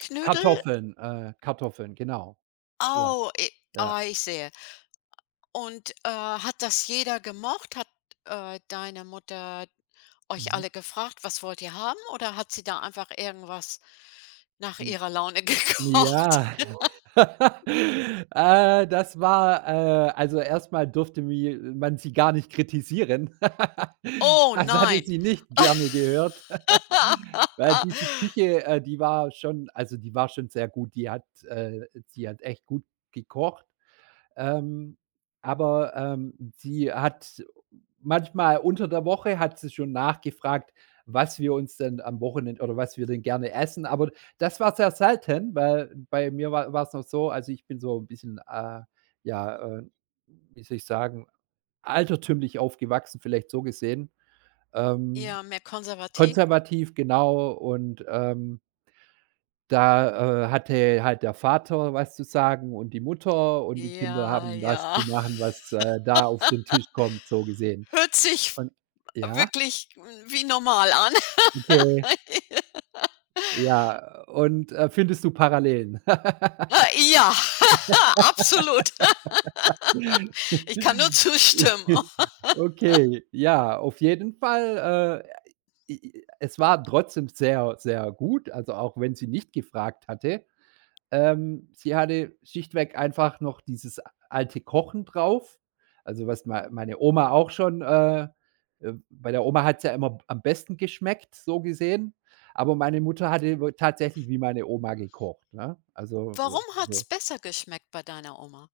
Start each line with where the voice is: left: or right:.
left: Knödel?
right: Kartoffeln äh, Kartoffeln, genau. Ja,
left: Oh, e
right: ja.
left: ah, ich sehe, und, äh, hat das jeder gemocht? Hat, äh, deine Mutter euch
right: Mhm.
left: alle gefragt: „Was wollt ihr haben“, oder hat sie da einfach irgendwas nach
right: Hm.
left: ihrer Laune gekocht?
right: Ja, äh, das war äh, also, erst mal durfte, wi man sie gar nicht kritisieren.
left: Oh
right: Das hatte
left: nein.
right: sie nicht gerne gehört, weil diese Küche, äh, die war schon also, die war schon sehr gut, die hat, äh sie hat echt gut gekocht. Ähm, aber, ähm, sie hat manchmal unter der Woche hat sie schon nachgefragt, was wir uns denn am Wochenend oder was wir denn gerne essen. Aber d das war sehr selten, weil bei mir wa war's noch so, also, ich bin so 'n bisschen, äh, ja, äh, wie soll ich sagen, altertümlich aufgewachsen, vielleicht so gesehen, ähm
left: Ja, mehr konservativ.
right: Konservativ, genau und, ähm da, äh, hatte halt der Vater was zu sagen und die Mutter und die Kinder
left: Ja,
right: haben das zu
left: ja.
right: machen, was, äh, da auf den Tisch kommt, so gesehen
left: Hört sich
right: und ja?
left: wirklich wie normal an.
right: Okay. Ja, und, äh, findest du Parallelen?
left: He ja, absolut. Ich kann nur zustimmen.
right: Okay. Ja, auf jeden Fall, äh, e i es war trotzdem sehr, sehr gut, also, auch wenn sie nicht gefragt hatte. Ähm, sie hatte schlichtweg einfach noch dieses alte Kochen drauf, also, was mei meine Oma auch schon, äh äh, bei der Oma hat's ja immer am besten geschmeckt, so gesehen, aber meine Mutter hatte über tatsächlich wie meine Oma gekocht, ne? Also,
left: Warum
right: äh,
left: hat's
right: so
left: besser geschmeckt bei deiner Oma?